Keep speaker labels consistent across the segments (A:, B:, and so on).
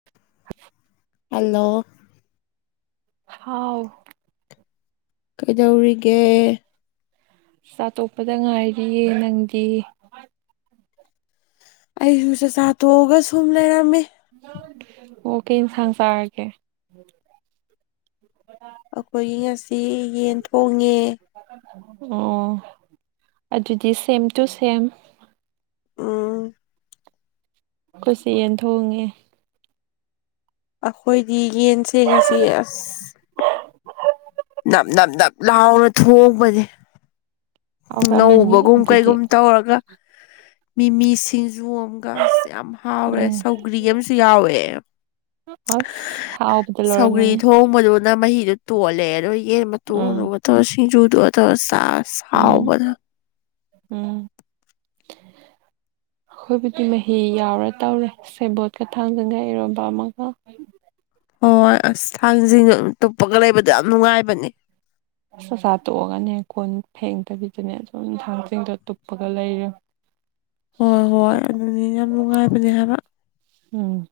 A: [inaudible]
B: hello
A: ꯍꯥꯎ
B: ꯀꯩꯗꯧꯔꯤꯒꯦ
A: ꯆꯥꯇꯣꯛꯄꯗ ꯉꯥꯏꯔꯤꯌꯦ ꯅꯪꯗꯤ
B: ꯑꯩꯁꯨ ꯆꯥꯛꯆꯥꯥ ꯇꯣꯛꯑꯒ ꯁꯨꯝ ꯂꯩꯔꯝꯃꯤ
A: ꯑꯣꯀꯦ ꯌꯦꯟꯁꯥꯡ ꯆꯥꯔꯒꯦ [inaudible]
B: ꯑꯩꯈꯣꯏꯒꯤ ꯉꯁꯤ ꯌꯦꯟ ꯊꯣꯡꯉꯦ
A: ꯑꯣ ꯑꯗꯨꯗꯤ ꯁꯦꯝ ꯇꯨ ꯁꯦꯝ
B: ꯑꯥ
A: ꯑꯩꯈꯠꯁ ꯌꯦꯟ ꯊꯣꯡꯉꯦ
B: ꯑꯩꯈꯣꯏꯗꯤ ꯌꯦꯟꯁꯦ ꯑꯁꯤ ꯑꯁ
A: [unintelligible]
B: ꯅꯝ ꯅꯝ ꯅꯞ ꯂꯥꯎꯅ ꯊꯣꯡꯕꯅꯦ
A: ꯍꯥꯎꯔꯝꯃꯅꯤ
B: ꯉꯧꯕꯒꯨꯝ
A: ꯑꯗꯨꯗꯤ
B: ꯀꯩꯒꯨꯝ ꯇꯧꯔꯒ ꯃꯤꯃꯤ ꯁꯤꯡꯖꯨ ꯑꯃꯒ ꯑꯁ ꯌꯥꯝ ꯍꯥꯎꯔꯦ
A: ꯎꯝ
B: ꯁꯧꯒ꯭ꯔꯤ ꯑꯃꯁꯨ ꯌꯥꯎꯋꯦ
A: ꯑꯁ ꯍꯥꯎꯕꯗ
B: ꯁꯧꯒ꯭ꯔꯤ
A: ꯂꯣꯏꯔꯝꯃꯅꯤ
B: ꯊꯣꯡ ꯊꯣꯡꯕꯗꯨꯅ ꯃꯍꯤꯗꯨ ꯇꯣꯜꯂꯦ ꯑꯗꯣ ꯌꯦꯟ
A: ꯎꯝ
B: ꯃꯇꯣꯡꯗꯨꯒ ꯇꯧꯔ ꯁꯤꯡꯖꯨꯗꯨꯒ ꯇꯧꯔ ꯆꯥꯁꯤ
A: ꯎꯝ ꯎꯝ
B: [unintelligible]
A: ꯑꯩꯈꯣꯏꯕꯨꯗꯤ ꯃꯍꯤ ꯌꯥꯎꯔ ꯇꯧꯔꯦ ꯁꯦꯕꯣꯠꯀ ꯊꯥꯡꯖꯟꯒ ꯏꯔꯣꯕ ꯑꯃꯒ
B: ꯍꯣꯏ ꯍꯣꯏ ꯑꯁ ꯊꯥꯡꯖꯤꯡ ꯇꯨꯞꯄꯒ ꯂꯩꯕꯗ ꯌꯥꯝ ꯅꯨꯡꯉꯥꯏꯕꯅꯦ
A: ꯑ ꯆꯥꯛꯆꯥ ꯇꯣꯛꯑꯒꯅꯦ ꯈꯣꯟ ꯐꯦꯡꯗꯕꯤꯗꯨꯅꯦ ꯁꯝ ꯊꯥꯡꯖꯤꯡꯗꯣ ꯇꯨꯞꯄꯒ ꯂꯩꯔꯕ
B: ꯍꯣꯏ ꯍꯣꯏ ꯑꯗꯨꯅꯦ ꯌꯥꯝ ꯅꯨꯡꯉꯥꯏꯕꯅꯦ ꯍꯥꯏꯕ
A: ꯑꯝ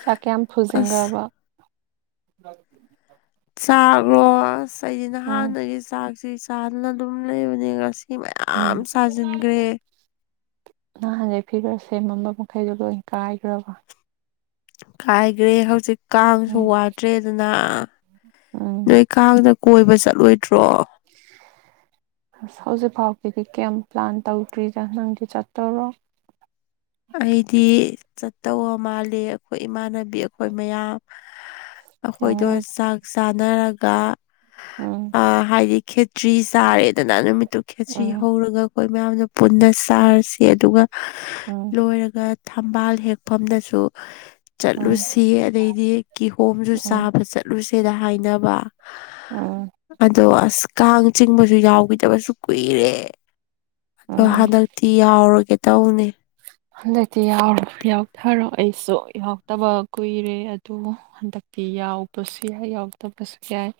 A: ꯆꯥꯛ ꯀꯌꯥꯝ
B: ꯑꯁ
A: ꯐꯨꯖꯤꯟꯈ꯭ꯔꯕ
B: ꯆꯥꯛꯔꯣ ꯑꯁ ꯑꯩꯗꯤ ꯅ
A: ꯎꯝ
B: ꯍꯥꯟꯅꯒꯤ ꯆꯥꯛꯁꯤ ꯆꯥꯗꯅ ꯑꯗꯨꯝ ꯂꯩꯕꯅꯦ ꯉꯁꯤ
A: ꯎꯝ
B: ꯃꯌꯥꯝ ꯁꯥꯁꯤꯟꯈ꯭ꯔꯦ
A: ꯅꯍꯥꯟꯒꯩ ꯐꯤꯔ ꯁꯦꯃꯝꯕ ꯃꯈꯩꯗꯣ ꯂꯣꯏ ꯀꯥꯏꯈ꯭ꯔꯕ
B: ꯀꯥꯏꯈ꯭ꯔꯦ ꯍꯧꯖꯤꯛ ꯀꯥꯡꯁꯨ
A: ꯎꯝ
B: ꯋꯥꯗ꯭ꯔꯦ ꯑꯗꯨꯅ
A: ꯎꯝ
B: ꯅꯣꯏ ꯀꯥꯡꯗ ꯀꯣꯏꯕ ꯆꯠꯂꯣꯏꯗ꯭ꯔꯣ
A: ꯍꯧꯖꯤꯛ ꯐꯥꯎꯒꯤꯗꯤ ꯀꯦꯝ ꯄ꯭ꯂꯥꯟ ꯇꯧꯗ꯭ꯔꯤꯗ ꯅꯪꯗꯤ ꯆꯠꯇꯣꯔꯣ
B: ꯑꯩꯗꯤ ꯆꯠꯇꯧ ꯃꯥꯜꯂꯤ ꯑꯩꯈꯣꯏ ꯏꯃꯥꯟꯅꯕꯤ ꯑꯩꯈꯣꯏ ꯃꯌꯥꯝ ꯑꯩꯈꯣꯏꯗꯣ
A: ꯑꯣ
B: ꯆꯥꯛ ꯆꯥꯅꯔꯒ
A: ꯎꯝ
B: ꯑ ꯍꯥꯏꯗꯤ ꯈꯦꯆꯤ ꯆꯥꯔꯦꯗꯅ ꯅꯨꯃꯤꯠꯇꯨ ꯈꯦꯆꯤ
A: ꯎꯝ
B: ꯍꯧꯔꯒ ꯑꯩꯈꯣꯏ ꯃꯌꯥꯝꯗ ꯄꯨꯟꯅ ꯆꯔꯁꯤ ꯑꯗꯨꯒ
A: ꯎꯝ
B: ꯂꯣꯏꯔꯒ ꯊꯝꯕꯥꯜ ꯍꯦꯛꯐꯝꯗꯁꯨ
A: ꯎꯝ
B: ꯆꯠꯂꯨꯁꯤ ꯑꯗꯩꯗꯤ ꯀꯤꯍꯣꯝꯁꯨ
A: ꯎꯝ
B: ꯆꯥꯕ ꯆꯠꯂꯨꯁꯦꯗ ꯍꯥꯏꯅꯕ
A: ꯎꯝ
B: ꯑꯗꯣ ꯑꯁ ꯀꯥꯡ ꯆꯤꯡꯕꯁꯨ ꯌꯥꯎꯈꯤꯗꯕꯁꯨ ꯀꯨꯏꯔꯦ
A: ꯎꯝ
B: ꯍꯥꯗꯛꯇꯤ ꯌꯥꯎꯔꯒꯦ ꯇꯧꯅꯦ
A: ꯍꯟꯗꯛꯇꯤ ꯌꯥꯎꯔꯣ ꯌꯥꯎꯊꯔꯣ ꯑꯩꯁꯨ ꯌꯥꯎꯇꯕ ꯀꯨꯏꯔꯦ ꯑꯗꯨ ꯍꯟꯗꯛꯇꯤ ꯌꯥꯎꯕꯁꯨ ꯌꯥꯏ ꯌꯥꯎꯗꯕꯁꯨ ꯌꯥꯏ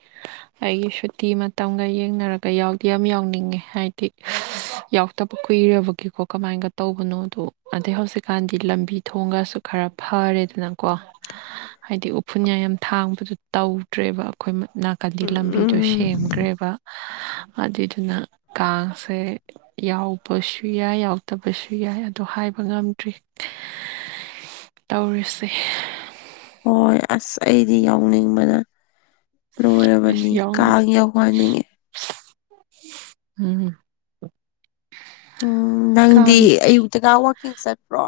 A: ꯑꯩꯒꯤ ꯁꯨꯇꯤ ꯃꯇꯝꯒ ꯌꯦꯡꯅꯔꯒ ꯌꯥꯎꯗꯤ ꯌꯥꯝ ꯌꯥꯎꯅꯤꯡꯉꯦ ꯍꯥꯏꯗꯤ ꯌꯥꯎ ꯇꯄ ꯀꯨꯏꯔꯕꯒꯤ ꯀꯃꯥꯏꯒ ꯇꯧꯕꯅꯣ ꯑꯣ ꯑꯗꯩ ꯍꯧꯖꯤꯛꯀꯥꯟꯗꯤ ꯂꯝꯕꯤ ꯊꯣꯡꯒꯥꯁꯨ ꯈꯔ ꯐꯥꯔꯦꯗꯅꯀꯣ ꯍꯥꯏꯗꯤ ꯎꯐꯨꯟ ꯌꯥ-ꯌꯥꯝ ꯊꯥꯡꯕꯗꯨ ꯇꯧꯗ꯭ꯔꯦꯕ ꯑꯩꯈꯣꯏ ꯃꯥ ꯅꯥꯀꯟꯗꯤ ꯂꯝꯕꯤꯗꯨ
B: ꯎꯝ
A: ꯁꯦꯝꯒ꯭ꯔꯦꯕ ꯑꯗꯨꯏꯗꯨꯅ ꯀꯥꯁꯦ ꯌꯥꯎꯕꯁꯨ ꯌꯥꯏ ꯌꯥꯎꯗꯕꯁꯨ ꯌꯥꯏ ꯑꯗꯨ ꯍꯥꯏꯕ ꯉꯝꯗ꯭ꯔꯤ ꯇꯧꯔꯤꯁꯦ
B: ꯍꯣꯏ ꯑꯁ ꯑꯩꯗꯤ ꯌꯥꯎꯅꯤꯡꯕꯅ
A: ꯑꯁ
B: ꯂꯣꯏꯔꯕꯅꯤ
A: ꯌꯥꯎꯅꯤ
B: ꯀꯥꯡ ꯋꯥꯎꯍꯥꯟꯅꯤꯡꯉꯦ
A: ꯎꯝ
B: ꯎꯝ ꯅꯪꯗꯤ
A: ꯀꯥꯡꯒꯤ
B: ꯑꯌꯨꯛꯇꯒ ꯋꯥꯛꯀꯤꯡ ꯆꯠꯄ꯭ꯔꯣ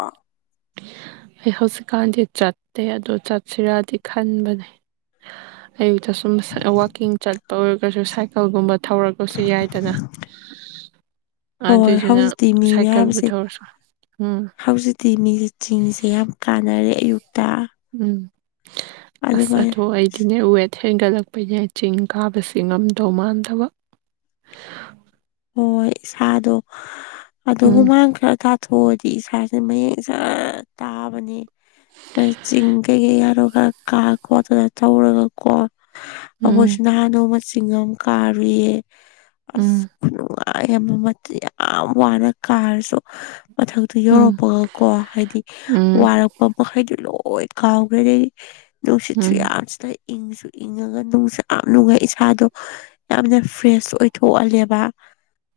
A: ꯑꯩ ꯍꯧꯖꯤꯛꯀꯥꯟꯗꯤ ꯆꯠꯇꯦ ꯑꯗꯨ ꯆꯠꯁꯤꯔꯗꯤ ꯈꯟꯕꯅꯦ
B: [unintelligible]
A: ꯑꯌꯨꯛꯇ ꯁꯨꯝ ꯋꯀꯤꯡ ꯆꯠꯄ ꯑꯣꯏꯔꯒꯁꯨ ꯁꯥꯏꯀꯜꯒꯨꯝꯕ ꯊꯧꯔ ꯀꯁꯨ ꯌꯥꯏꯗꯅ
B: ꯍꯣꯏ
A: ꯑꯗꯨꯏꯗꯨꯅ
B: ꯍꯧꯖꯤꯛꯇꯤ ꯃꯤ
A: ꯁꯥꯏꯀꯜꯕꯨ ꯊꯧꯔꯁꯨ ꯎꯝ
B: ꯇꯤꯃꯤꯁꯦ ꯆꯤꯡꯁꯦ ꯌꯥꯝ ꯀꯥꯟꯅꯔꯦ ꯑꯌꯨꯛꯇ
A: ꯎꯝ ꯑꯁ
B: ꯑꯗꯨꯃꯥꯏꯅ
A: ꯑꯗꯣ ꯑꯩꯗꯤꯅꯦ ꯎꯋꯦꯟ ꯍꯦꯟꯒꯠꯂꯛꯄꯩꯅꯦ ꯆꯤꯡ ꯀꯥꯕꯁꯤ ꯉꯝꯗꯧ ꯃꯥꯟꯗꯕ
B: ꯍꯣꯏ ꯏꯁꯥꯗꯣ ꯑꯗꯨꯒꯨꯝ
A: ꯎꯝ
B: ꯍꯨꯃꯥꯡ ꯈꯔꯥ ꯀꯥꯏ ꯊꯣꯛꯑꯗꯤ ꯏꯁꯥꯁꯦ ꯃꯌꯦꯡ ꯖꯖ꯭ꯔ ꯇꯥꯕꯅꯦ ꯆꯤꯡꯒꯩ ꯌꯥꯎꯔꯣꯒ ꯀꯥꯡ ꯀꯣꯠꯇꯅ ꯇꯧꯔꯒ ꯀꯣ ꯑꯈꯣꯏꯁꯨ
A: ꯎꯝ
B: ꯅꯍꯥꯟ ꯅꯣꯡꯃꯥ ꯆꯤꯡ ꯑꯃ ꯀꯥꯔꯨꯏꯌꯦ ꯑꯁ
A: ꯎꯝ
B: ꯅꯨꯡꯉꯥꯏꯌꯦꯕ ꯃꯇꯦꯛ ꯌꯥꯝ ꯋꯥꯅ ꯀꯥꯔꯥꯁꯨ ꯃꯊꯛꯇꯨ
A: ꯎꯝ
B: ꯌꯧꯔꯛꯄꯒꯀꯣ ꯍꯥꯏꯗꯤ
A: ꯎꯝ
B: ꯋꯥꯔꯛ ꯃꯃꯥꯈꯩꯗꯨ ꯂꯣꯏ ꯀꯥꯎꯒ꯭ꯔꯦꯗꯤ ꯅꯨꯡꯁꯤꯠꯁꯨ
A: ꯎꯝ
B: ꯌꯥꯝ ꯁꯤꯠꯂꯤ ꯏꯪꯁꯨ ꯏꯪꯉꯥꯒ ꯅꯨꯡꯁꯨ ꯌꯥꯝ ꯅꯨꯡꯉꯥꯏ ꯏꯁꯥꯗꯣ ꯌꯥꯝꯅ ꯐ꯭ꯔꯦꯁ ꯑꯣꯏꯊꯣꯛꯍꯜꯂꯦꯕ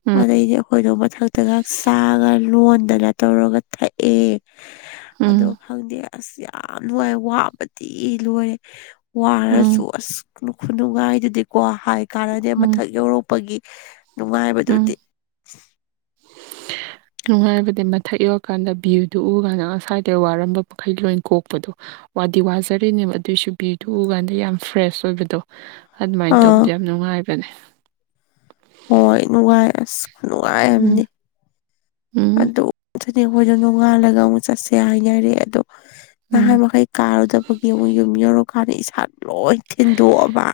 A: ꯎꯝ
B: ꯑꯗꯩꯗꯤ ꯑꯩꯈꯣꯏꯗꯣ ꯃꯊꯛꯇꯒ ꯆꯥꯒ ꯂꯣꯟꯗꯅ ꯇꯧꯔꯒ ꯊꯛꯑꯦ
A: ꯎꯝ
B: ꯑꯗꯣ ꯈꯪꯗꯦ ꯑꯁ ꯌꯥꯝ ꯅꯨꯡꯉꯥꯏ ꯋꯥꯕꯗꯤ ꯂꯣꯏꯔꯦ ꯋꯥꯔꯥꯁꯨ
A: ꯎꯝ
B: ꯑꯁ ꯈꯨꯅꯨꯡꯉꯥꯏꯗꯨꯗꯤꯀꯣ ꯍꯥꯏ ꯀꯥꯟꯅꯗꯦ
A: ꯎꯝ
B: ꯃꯊꯛ ꯌꯧꯔꯛꯄꯒꯤ ꯅꯨꯡꯉꯥꯏꯕꯗꯨꯗꯤ
A: ꯎꯝ ꯅꯨꯡꯉꯥꯏꯕꯗꯤ ꯃꯊꯛ ꯌꯧꯔꯀꯥꯟꯗ ꯚ꯭ꯌꯨꯗꯨ ꯎ ꯀꯥꯟꯗ ꯉꯁ꯭ꯥꯏꯗꯩ ꯋꯥꯔꯝꯕ ꯃꯈꯩ ꯂꯣꯏ ꯀꯣꯛꯄꯗꯣ ꯋꯥꯗꯤ ꯋꯥꯖꯥꯔꯤꯅꯦꯕ ꯑꯗꯨꯏꯁꯨ ꯕꯤꯎꯗꯨ ꯎ ꯀꯥꯟꯗ ꯌꯥꯝ ꯐ꯭ꯔꯦꯁ ꯑꯣꯏꯕꯗꯣ ꯑꯗꯨꯃꯥꯏ
B: ꯑꯥ
A: ꯇꯧꯕꯗꯣ ꯌꯥꯝ ꯅꯨꯡꯉꯥꯏꯕꯅꯦ
B: ꯍꯣꯏ ꯅꯨꯡꯉꯥꯏ ꯑꯁ ꯈꯨꯅꯨꯡꯉꯥꯏ
A: ꯎꯝ
B: ꯑꯝꯅꯤ
A: ꯎꯝ
B: ꯑꯗꯨ ꯆꯅꯤ ꯑꯩꯈꯣꯏꯗ ꯅꯣꯡꯉꯥꯜꯂꯒ ꯑꯃꯨꯛ ꯆꯠꯁꯦ ꯍꯥꯏꯅꯔꯥꯔꯦ ꯑꯗꯣ ꯅꯍꯥꯟ
A: ꯎꯝ
B: ꯃꯈꯩ ꯀꯥꯔꯨꯗꯕꯒꯤ ꯑꯃꯨꯛ ꯌꯨꯝ ꯌꯧꯔꯀꯥꯟꯗ ꯏꯁꯥ ꯂꯣꯏ ꯊꯤꯟꯗꯣꯛꯑꯕ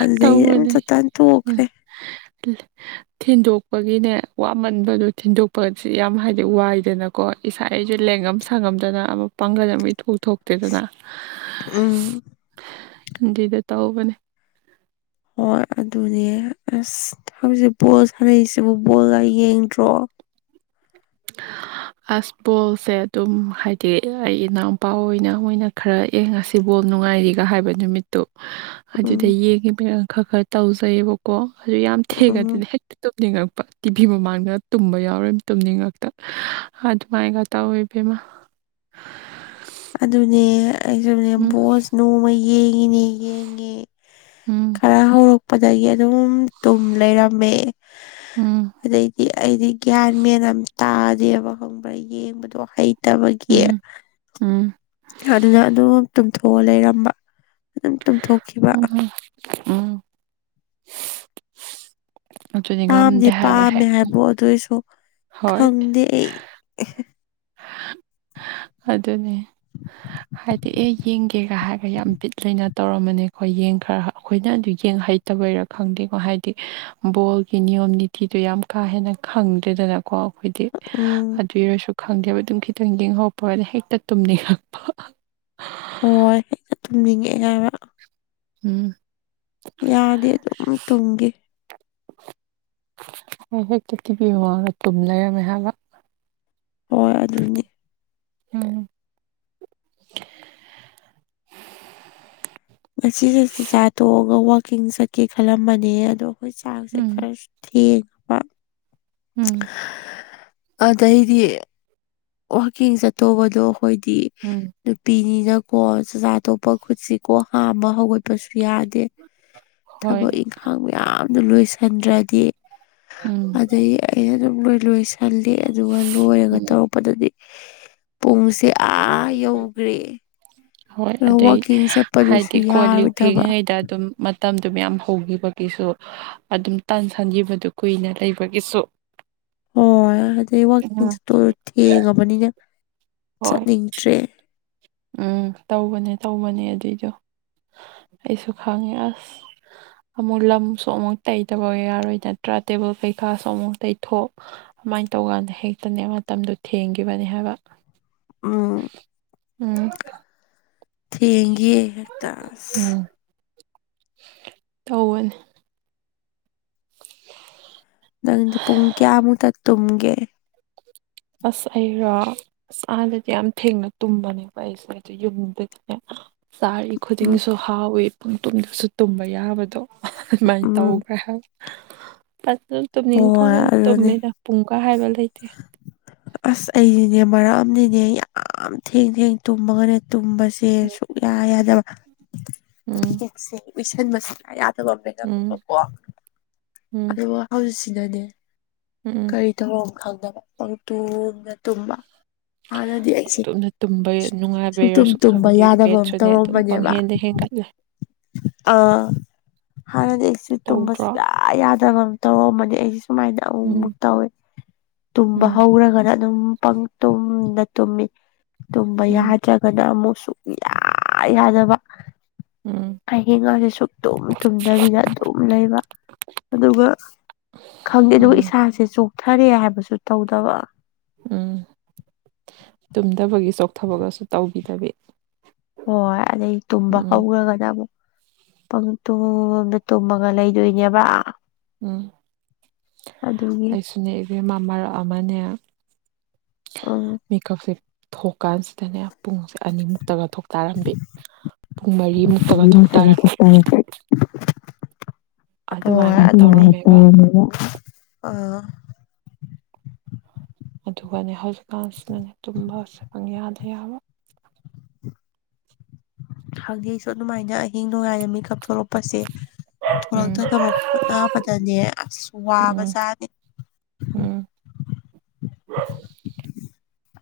B: ꯑꯗꯨꯗꯩ ꯑꯝ
A: ꯇꯧꯕꯅꯦ
B: ꯆꯇꯥꯥꯟ ꯇꯣꯛꯈ꯭ꯔꯦ
A: [inaudible] ꯊꯤꯟꯗꯣꯛꯄꯒꯤꯅꯦ ꯋꯥꯃꯟꯕꯗꯣ ꯊꯤꯟꯗꯣꯛꯄꯁꯤ ꯌꯥꯝ ꯍꯥꯏꯗꯤ ꯋꯥꯏꯗꯅ ꯀꯣ ꯏꯁꯥ ꯑꯩꯖꯨ ꯂꯦꯡꯉꯝ ꯁꯥꯉꯝꯗꯅ ꯑꯃꯛ ꯄꯥꯡꯒꯜ ꯑꯃ ꯏꯊꯣꯛ-ꯊꯣꯛ ꯇ꯭ꯔꯦꯗꯅ
B: ꯎꯝ
A: ꯑꯗꯤꯗ ꯇꯧꯕꯅꯦ
B: ꯍꯣꯏ ꯑꯗꯨꯅꯦ ꯑꯁ ꯍꯧꯖꯤꯛ ꯕꯣꯜ ꯁꯥꯟꯅꯩꯁꯤꯕꯨ ꯕꯣꯜꯒ ꯌꯦꯡꯗ꯭ꯔꯣ [inaudible]
A: ꯑꯁ ꯕꯣꯜꯁꯦ ꯑꯗꯨꯝ ꯍꯥꯏꯗꯤ ꯑꯩ ꯏꯅꯥꯎꯄꯥ ꯑꯣꯏꯅ ꯃꯣꯏꯅꯥ ꯈꯔ ꯑꯦ ꯉꯁꯤ ꯕꯣꯜ ꯅꯨꯡꯉꯥꯏꯔꯤꯒ ꯍꯥꯏꯕ ꯅꯨꯃꯤꯠꯇꯨ
B: [inaudible]
A: ꯑꯗꯨꯗ ꯌꯦꯡꯉꯤꯕꯤ ꯈꯔ-ꯈꯔ ꯇꯧꯖꯩꯑꯕꯀꯣ ꯑꯗꯨ ꯌꯥꯝ
B: ꯎꯝ
A: ꯊꯦꯡꯉꯗꯤꯅꯦ ꯍꯦꯛ ꯇꯨꯝꯅꯤꯡꯉꯛꯄ ꯇꯤꯚꯤ ꯃꯃꯥꯟꯗ ꯇꯨꯝꯕ ꯌꯥꯎꯔꯦ ꯇꯨꯝꯅꯤꯡꯉꯛꯄ ꯑ ꯑꯗꯨ ꯃꯥꯥꯏꯒ ꯇꯧꯏ ꯏꯕꯦꯝꯃ
B: ꯑꯗꯨꯅꯦ ꯑꯩꯁꯨꯅꯦ
A: ꯎꯝ
B: ꯕꯣꯁ ꯅꯣꯡꯃ ꯌꯦꯡꯉꯤꯅꯦ ꯌꯦꯡꯉꯦ
A: ꯎꯝ
B: ꯈꯔ ꯍꯧꯔꯛꯄꯗꯒꯤ ꯑꯗꯨꯝ ꯇꯨꯝ ꯂꯩꯔꯝꯃꯦ
A: ꯎꯝ
B: ꯑꯗꯩꯗꯤ ꯑꯩꯗꯤ ꯒ꯭ꯌꯥꯟ ꯃꯦꯟ ꯇꯥꯗꯦꯕ ꯈꯪꯕ꯭ꯔꯥ ꯌꯦꯡꯕꯗꯣ ꯍꯩꯇꯕꯒꯤ
A: ꯎꯝ ꯎꯝ
B: ꯑꯗꯨꯗ ꯑꯗꯨꯝ ꯇꯨꯝꯊꯣꯛꯑ ꯂꯩꯔꯝꯕ ꯑꯗꯨꯝ ꯇꯨꯝꯊꯣꯛꯈꯤꯕ
A: ꯎꯝ-ꯎꯝ ꯑꯗꯨꯗꯤ ꯉꯝꯗꯦ ꯍꯥꯏꯕ
B: ꯄꯥꯝꯗꯤ-ꯄꯥꯝꯃꯦ
A: ꯍꯦꯛꯇ
B: ꯍꯥꯏꯕꯣ ꯑꯗꯨꯏꯁꯨ ꯈꯪꯗꯦ ꯑꯩ
A: ꯑꯗꯨꯅꯤ
B: [inaudible]
A: ꯍꯥꯏꯗꯤ ꯑꯦ ꯌꯦꯡꯒꯦꯒꯥ ꯍꯥꯏꯔꯒ ꯌꯥꯝ ꯕꯤꯠ ꯂꯩꯅ ꯇꯧꯔꯝꯃꯅꯦ ꯑꯈꯣꯏ ꯌꯦꯡ ꯈꯔ ꯑꯩꯈꯣꯏꯅ ꯑꯗꯨ ꯌꯦꯡ ꯍꯩ ꯐꯠꯇꯕꯩꯔꯥ ꯈꯪꯗꯦꯀꯣ ꯍꯥꯏꯗꯤ ꯕꯣꯜꯒꯤ ꯅꯤꯌꯣꯝ ꯅꯤꯇꯤꯗꯣ ꯌꯥꯝ ꯀꯥ ꯍꯦꯟꯅ ꯈꯪꯗꯦꯗꯅ ꯀꯣ ꯑꯈꯣꯏꯗꯤ
B: ꯎꯝ
A: ꯑꯗꯨꯏꯔꯁꯨ ꯈꯪꯗꯦꯕ ꯑꯗꯨꯝ ꯈꯤꯇꯪ ꯂꯦꯡꯍꯧꯄꯒꯅꯦ ꯍꯦꯛꯇ ꯇꯨꯝꯅꯤꯡꯉꯛꯄ
B: ꯍꯣꯏ [unintelligible] ꯇꯨꯝꯅꯤꯡꯉꯛꯑꯦꯕ
A: ꯎꯝ
B: ꯌꯥꯗꯦ ꯑꯗꯨꯝ ꯇꯨꯝꯒꯤ
A: ꯍꯦ-ꯍꯦꯛꯛꯇ ꯇꯤꯕꯤ ꯃꯃꯥꯡꯗ ꯇꯨꯝ ꯂꯩꯔꯝꯃꯦ ꯍꯥꯏꯕ
B: ꯍꯣꯏ ꯑꯗꯨꯅꯤ
A: ꯎꯝ [unintelligible]
B: ꯉꯁꯤꯁꯦ ꯆꯤ ꯆꯥꯊꯣꯛꯑꯒ ꯋꯥꯛꯀꯤꯡ ꯆꯠꯀꯦ ꯈꯜꯂꯝꯕꯅꯦ ꯑꯗꯣ ꯑꯩꯈꯣꯏ ꯆꯥꯛꯁꯦ
A: ꯎꯝ
B: ꯈꯔ ꯊꯦꯡ
A: ꯎꯝ
B: ꯑꯗꯩꯗꯤ ꯋꯥꯥꯛꯀꯤꯡ ꯆꯠꯇꯧꯕꯗꯣ ꯑꯩꯈꯣꯏꯗꯤ
A: ꯎꯝ
B: ꯅꯨꯄꯤꯅꯤꯅꯀꯣ ꯆꯥꯛꯆꯥꯥ ꯊꯣꯛꯄ ꯈꯨꯠꯁꯤꯀꯣ ꯍꯥꯝꯕ ꯍꯧꯒꯠꯄꯁꯨ ꯌꯥꯗ
A: ꯍꯣꯏ
B: ꯊꯕꯛ ꯏꯪꯈꯥꯡ ꯃꯌꯥꯝꯅ ꯂꯣꯏꯁꯤꯟꯗ꯭ꯔꯗꯤ
A: ꯎꯝ
B: ꯑꯗꯒꯤ ꯑꯩꯅ ꯑꯗꯨꯝ ꯂꯣꯏ-ꯂꯣꯏꯁꯜꯂꯤ ꯑꯗꯨꯒ ꯂꯣꯏꯔꯒ
A: ꯎꯝ
B: ꯇꯧꯔꯛꯄ ꯄꯗꯗꯤ ꯄꯨꯡꯁꯦ ꯑꯥ ꯌꯧꯈ꯭ꯔꯦ
A: ꯍꯣꯏ
B: ꯑꯗꯣ
A: ꯑꯗꯩꯩ
B: ꯋꯥꯛꯀꯤꯡ ꯆꯠꯄꯗꯨꯁꯨ
A: ꯍꯥꯏꯗꯤ ꯀꯣꯟ ꯂꯤꯛ
B: ꯌꯥꯔꯣꯏꯗꯕ
A: ꯐꯦꯡꯉꯤꯉꯩꯗ ꯑꯗꯨꯝ ꯃꯇꯝꯗꯨ ꯃꯌꯥꯝ ꯍꯧꯈꯤꯕꯒꯤꯁꯨ ꯑꯗꯨꯝ ꯇꯟꯁꯟꯈꯤꯕꯗꯨ ꯀꯨꯏꯅ ꯂꯩꯕꯒꯤꯁꯨ
B: ꯍꯣꯏ ꯑꯗꯨꯗꯩ ꯋꯥꯛꯀꯤꯡ
A: ꯎꯝ
B: ꯆꯠꯇꯣꯏꯗꯣ ꯊꯦꯡꯉꯕꯅꯤꯅ
A: ꯍꯣꯏ
B: ꯆꯠꯅꯤꯡꯗ꯭ꯔꯦ
A: ꯎꯝ ꯇꯧꯕꯅꯦ-ꯇꯧꯕꯅꯦ ꯑꯗꯨꯏꯗꯣ ꯑꯩꯁꯨ ꯈꯪꯉꯦ ꯑꯁ ꯑꯃꯨꯛ ꯂꯝꯁꯨ ꯑꯃꯨꯛ ꯇꯩꯗꯕ ꯌꯥꯔꯣꯏ ꯅꯠꯇ꯭ꯔꯥ ꯇꯦꯕꯜ ꯀꯩꯀꯥꯁꯨ ꯑꯃꯨꯛ ꯇꯩꯊꯣꯛ ꯑꯗꯨꯃꯥꯏꯅ ꯇꯧꯀꯥꯟꯗ ꯍꯦꯛꯇꯅꯦ ꯃꯇꯝꯗꯨꯣ ꯊꯦꯡꯈꯤꯕꯅꯤ ꯍꯥꯏꯕ
B: ꯎꯝ
A: ꯎꯝ [unintelligible]
B: ꯊꯦꯡꯒꯤ ꯍꯦꯛꯇ ꯑꯁ
A: ꯎꯝ ꯇꯧꯋꯦ
B: ꯅꯪꯗꯤ ꯄꯨꯡ ꯀꯌꯥꯃꯨꯛꯇ ꯇꯨꯝꯒꯦ
A: ꯑꯁ ꯑꯩꯔꯣ ꯑꯁ ꯑꯥꯗꯗꯤ ꯌꯥꯝ ꯊꯦꯡꯅ ꯇꯨꯝꯕꯅꯦꯕ ꯑꯩꯁꯦ ꯑꯗꯨ ꯌꯨꯝꯗꯗꯤꯅꯦ ꯆꯥꯔꯤ
B: ꯎꯝ
A: ꯈꯨꯗꯤꯡꯁꯨ ꯍꯥꯎꯋꯤ ꯄꯨꯡ ꯇꯨꯝꯗꯁꯨ ꯇꯨꯝꯕ ꯌꯥꯕꯗꯣ ꯑꯗꯨꯃꯥꯏꯅ
B: ꯎꯝ
A: ꯇꯧꯈ꯭ꯔꯦ ꯐꯠꯇ
B: ꯍꯣꯏ
A: ꯇꯨꯝꯅꯤꯡꯉꯀꯥꯟꯗ
B: ꯑꯗꯨꯅꯦ
A: ꯇꯨꯝꯃꯤꯗ ꯄꯨꯡ ꯀ ꯍꯥꯏꯕ ꯂꯩꯇꯦ
B: ꯑꯁ ꯑꯩꯁꯤꯅꯦ ꯃꯔꯛ ꯑꯃꯅꯤꯅꯦ ꯌꯥꯝ ꯊꯦꯡ-ꯊꯦꯡ ꯇꯨꯝꯃꯒꯅꯦ ꯇꯨꯝꯕꯁꯤ ꯁꯦ ꯁꯨꯛꯌꯥ
A: ꯎꯝ
B: ꯌꯥꯗꯕꯁꯦ ꯎꯏꯁꯟꯕ ꯁꯨꯡꯌꯥ ꯌꯥꯗ
A: ꯎꯝ
B: ꯀꯣ
A: ꯎꯝ
B: ꯑꯗ ꯍꯧꯖꯤꯛꯁꯤꯅꯅꯦ
A: ꯎꯝ
B: ꯀꯔꯤ ꯊꯧꯔꯝ ꯈꯪꯗꯕ ꯄꯪ ꯇꯨꯡꯅ ꯇꯨꯝꯕ ꯍꯥꯟꯅꯗꯤ ꯑꯩꯁꯦ
A: ꯑꯗꯨꯝꯅ ꯇꯨꯝꯕ
B: ꯁꯨꯨꯡ ꯇꯨꯝ
A: ꯅꯨꯡꯉꯥꯏꯕꯩꯔꯁꯨ
B: ꯇꯨꯝꯕ
A: ꯈꯪꯗꯦ
B: ꯌꯥꯗꯕ ꯑꯃ
A: ꯋꯦꯠꯁꯨꯅꯦ ꯑꯗꯨꯝ
B: ꯇꯧꯔꯝꯕꯅꯦꯕ
A: ꯄꯪꯍꯦꯟꯗ ꯍꯦꯟꯒꯠꯂꯦ
B: ꯑꯥ ꯍꯥꯟꯅꯗꯤ ꯑꯩꯁꯨ ꯇꯨꯝꯕ
A: ꯇꯧꯗ꯭ꯔꯣ
B: ꯁꯨꯡꯌꯥ ꯌꯥꯗꯕ ꯑꯃ ꯇꯧꯔꯑꯝꯕꯅꯤ ꯑꯩꯁꯨ ꯁꯨꯃꯥꯏꯅ ꯑꯍꯨꯃꯨꯛ
A: ꯎꯝ
B: ꯇꯧꯋꯦ ꯇꯨꯝꯕ
A: ꯎꯝ
B: ꯍꯧꯔꯒꯅ ꯑꯗꯨꯝ ꯇꯨꯝꯅ ꯇꯨꯝꯃꯤ ꯇꯨꯝꯝꯕ
A: ꯎꯝ
B: ꯌꯥꯖ ꯑꯗ ꯑꯃꯨꯛ ꯁꯨꯡꯌꯥ ꯌꯥꯗꯕ
A: ꯎꯝ
B: ꯑꯍꯤꯡꯒꯥꯁꯦ ꯁꯨꯛ ꯇꯨꯝ ꯇꯨꯝꯗꯕꯤꯗ ꯑꯗꯨꯝ ꯂꯩꯕ ꯑꯗꯨꯒ ꯈꯪꯗꯦ ꯑꯗꯨꯒ
A: ꯎꯝ
B: ꯏꯁꯥꯁꯦ ꯆꯣꯛꯊꯔꯦ ꯍꯥꯏꯕꯁꯨ ꯇꯧꯗꯕ
A: ꯎꯝ ꯇꯨꯝꯗꯕꯒꯤ ꯆꯣꯛꯊꯕꯒꯁꯨ ꯇꯧꯈꯤꯗꯕꯤ
B: ꯍꯣꯏ ꯑꯗꯩ ꯇꯨꯝꯕ ꯍꯧꯈ꯭ꯔꯒꯅ ꯑꯃꯨꯛ ꯄꯪꯇꯨꯝꯗ ꯇꯨꯝꯃꯒ ꯂꯩꯗꯣꯏꯅꯦꯕ
A: ꯎꯝ
B: ꯑꯗꯨꯒꯤ
A: ꯑꯩꯁꯨꯅꯦ ꯏꯕꯦꯝꯃ ꯃꯔꯛ ꯑꯃꯅꯦ
B: ꯑꯣ
A: ꯃꯦꯀꯞꯁꯦ ꯊꯣꯛꯀꯥꯟꯁꯤꯗꯅꯦ ꯄꯨꯡꯁꯦ ꯑꯅꯤꯃꯨꯛꯇꯒ ꯊꯣꯛ ꯇꯥꯔꯝꯕꯤ ꯄꯨꯡ ꯃꯔꯤꯃꯨꯛꯇꯒ ꯊꯣꯛ ꯇꯥꯔꯝꯃꯤ
B: ꯑꯣ
A: ꯑꯗꯨꯃꯥꯏꯅ
B: ꯑꯥ
A: ꯇꯧꯔꯝꯃꯦꯕ ꯑꯗꯨꯒꯅꯦ ꯍꯧꯖꯤꯛꯀꯥꯟꯁꯤꯗꯅꯦ ꯇꯨꯝꯕ ꯁꯦ ꯄꯪ ꯌꯥꯗ ꯌꯥꯕ
B: ꯍꯧꯖꯤꯛꯁꯨ ꯑꯗꯨꯃꯥꯏꯅ ꯑꯍꯤꯡ ꯅꯨꯡꯌꯥꯏꯗ ꯃꯤ ꯀꯥꯞꯊꯣꯔꯛꯄꯁꯦ
A: ꯎꯝ
B: ꯊꯣꯛꯂꯛꯇꯗꯕ ꯑꯗꯅꯦ ꯑꯁ
A: ꯎꯝ
B: ꯋꯥꯕꯖꯥꯠꯅꯦ
A: ꯎꯝ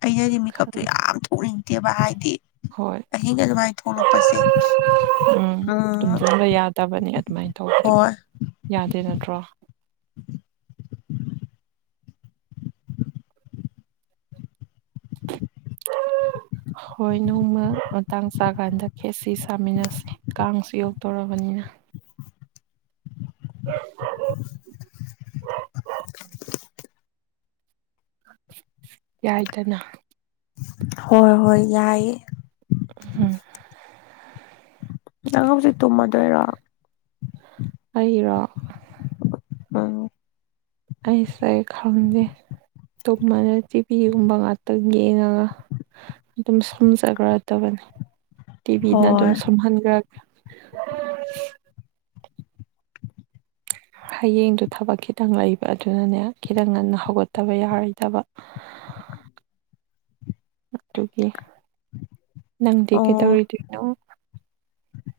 B: ꯑꯩꯅꯗꯤ ꯃꯦꯀꯞꯇꯨ
A: ꯈꯪ
B: ꯌꯥꯝ ꯊꯣꯛꯅꯤꯡꯗꯦꯕ ꯍꯥꯏꯗꯤ
A: ꯍꯣꯏ
B: ꯑꯍꯤꯡ ꯑꯗꯨꯃꯥꯏ ꯊꯣꯛꯂꯛꯄꯁꯦ
A: ꯎꯝ ꯇꯨꯝꯁꯤꯟꯕ ꯌꯥꯗꯕꯅꯦ ꯑꯗꯨꯃꯥꯏꯅ ꯇꯧꯕꯗꯤ
B: ꯍꯣꯏ
A: ꯌꯥꯗꯦ ꯅꯠꯇ꯭ꯔꯣ ꯍꯣꯏ ꯅꯣꯡꯃ ꯃꯇꯥꯡ ꯆꯥꯀꯥꯟꯗ ꯈꯦꯠꯁꯤ ꯁꯥꯃꯤꯟꯅꯁꯤ ꯀꯥꯡꯁꯨ ꯌꯣꯛꯇꯣꯔꯕꯅꯤꯅ ꯌꯥꯏꯗꯅ
B: ꯍꯣꯏ ꯍꯣꯏ ꯌꯥꯏꯑꯌꯦ
A: ꯎꯝ
B: ꯅꯪ ꯍꯧꯖꯤꯛ ꯇꯨꯝꯃꯗꯣꯏꯔꯣ
A: ꯑꯩꯔꯣ
B: ꯃꯪ
A: ꯑꯩꯁ ꯈꯪꯗꯦ ꯇꯨꯝꯃꯥꯅꯤ ꯇꯤꯚꯤꯒꯨꯝꯕ ꯉꯥꯛꯇꯪ ꯌꯦꯡꯉꯒ ꯑꯗꯨꯝ ꯁꯨꯝꯖꯈ꯭ꯔꯗꯕꯅꯦ ꯇꯤꯚꯤꯅ ꯑꯗꯨꯝ
B: ꯍꯣꯏ
A: ꯁꯨꯝꯍꯟꯈ꯭ꯔꯒ ꯍꯌꯦꯡꯗꯨ ꯊꯕꯛ ꯈꯤꯇꯪ ꯂꯩꯕ ꯑꯗꯨꯅꯅꯦ ꯈꯤꯇꯪ ꯉꯟꯅ ꯍꯧꯒꯠꯇꯕ ꯌꯥꯔꯣꯏꯗꯕ
B: [inaudible]
A: ꯑꯗꯨꯒꯤ ꯅꯪꯗꯤ
B: ꯑꯣ
A: ꯀꯩꯗꯧꯔꯤꯗꯣꯏꯅꯣ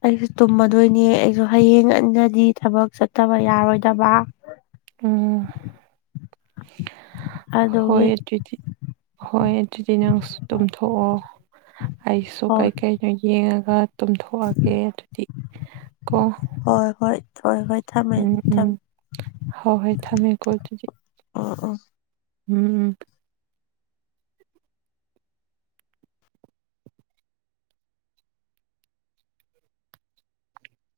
B: ꯑꯩꯁꯨ ꯇꯨꯝꯃꯗꯣꯏꯅꯦ ꯑꯩꯁꯨ ꯍꯌꯦꯡ ꯉꯥꯟꯅꯗꯤ ꯊꯕꯛ ꯆꯠꯇꯕ ꯌꯥꯔꯣꯏꯗꯕ
A: ꯎꯝ ꯍꯣꯏ
B: ꯑꯗꯨꯒꯤ
A: ꯑꯗꯨꯗꯤ ꯍꯣꯏ ꯑꯗꯨꯗꯤ ꯅꯪꯁꯨ ꯇꯨꯝꯊꯣꯛꯑꯣ ꯑꯩꯁꯨ
B: ꯍꯣꯏ
A: ꯀꯩꯀꯩ ꯌꯦꯡꯉꯒ ꯇꯨꯝꯊꯣꯛꯑꯒꯦ ꯑꯗꯨꯗꯤ ꯀꯣ
B: ꯍꯣꯏ ꯍꯣꯏ ꯍꯣꯏ ꯍꯣꯏ ꯊꯝꯃꯦ
A: ꯎꯝ ꯎꯝ
B: ꯊꯝ
A: ꯍꯣꯏ ꯍꯣꯏ ꯊꯝꯃꯦꯀꯣ ꯑꯗꯨꯗꯤ
B: ꯑꯣ ꯑꯣ
A: ꯎꯝ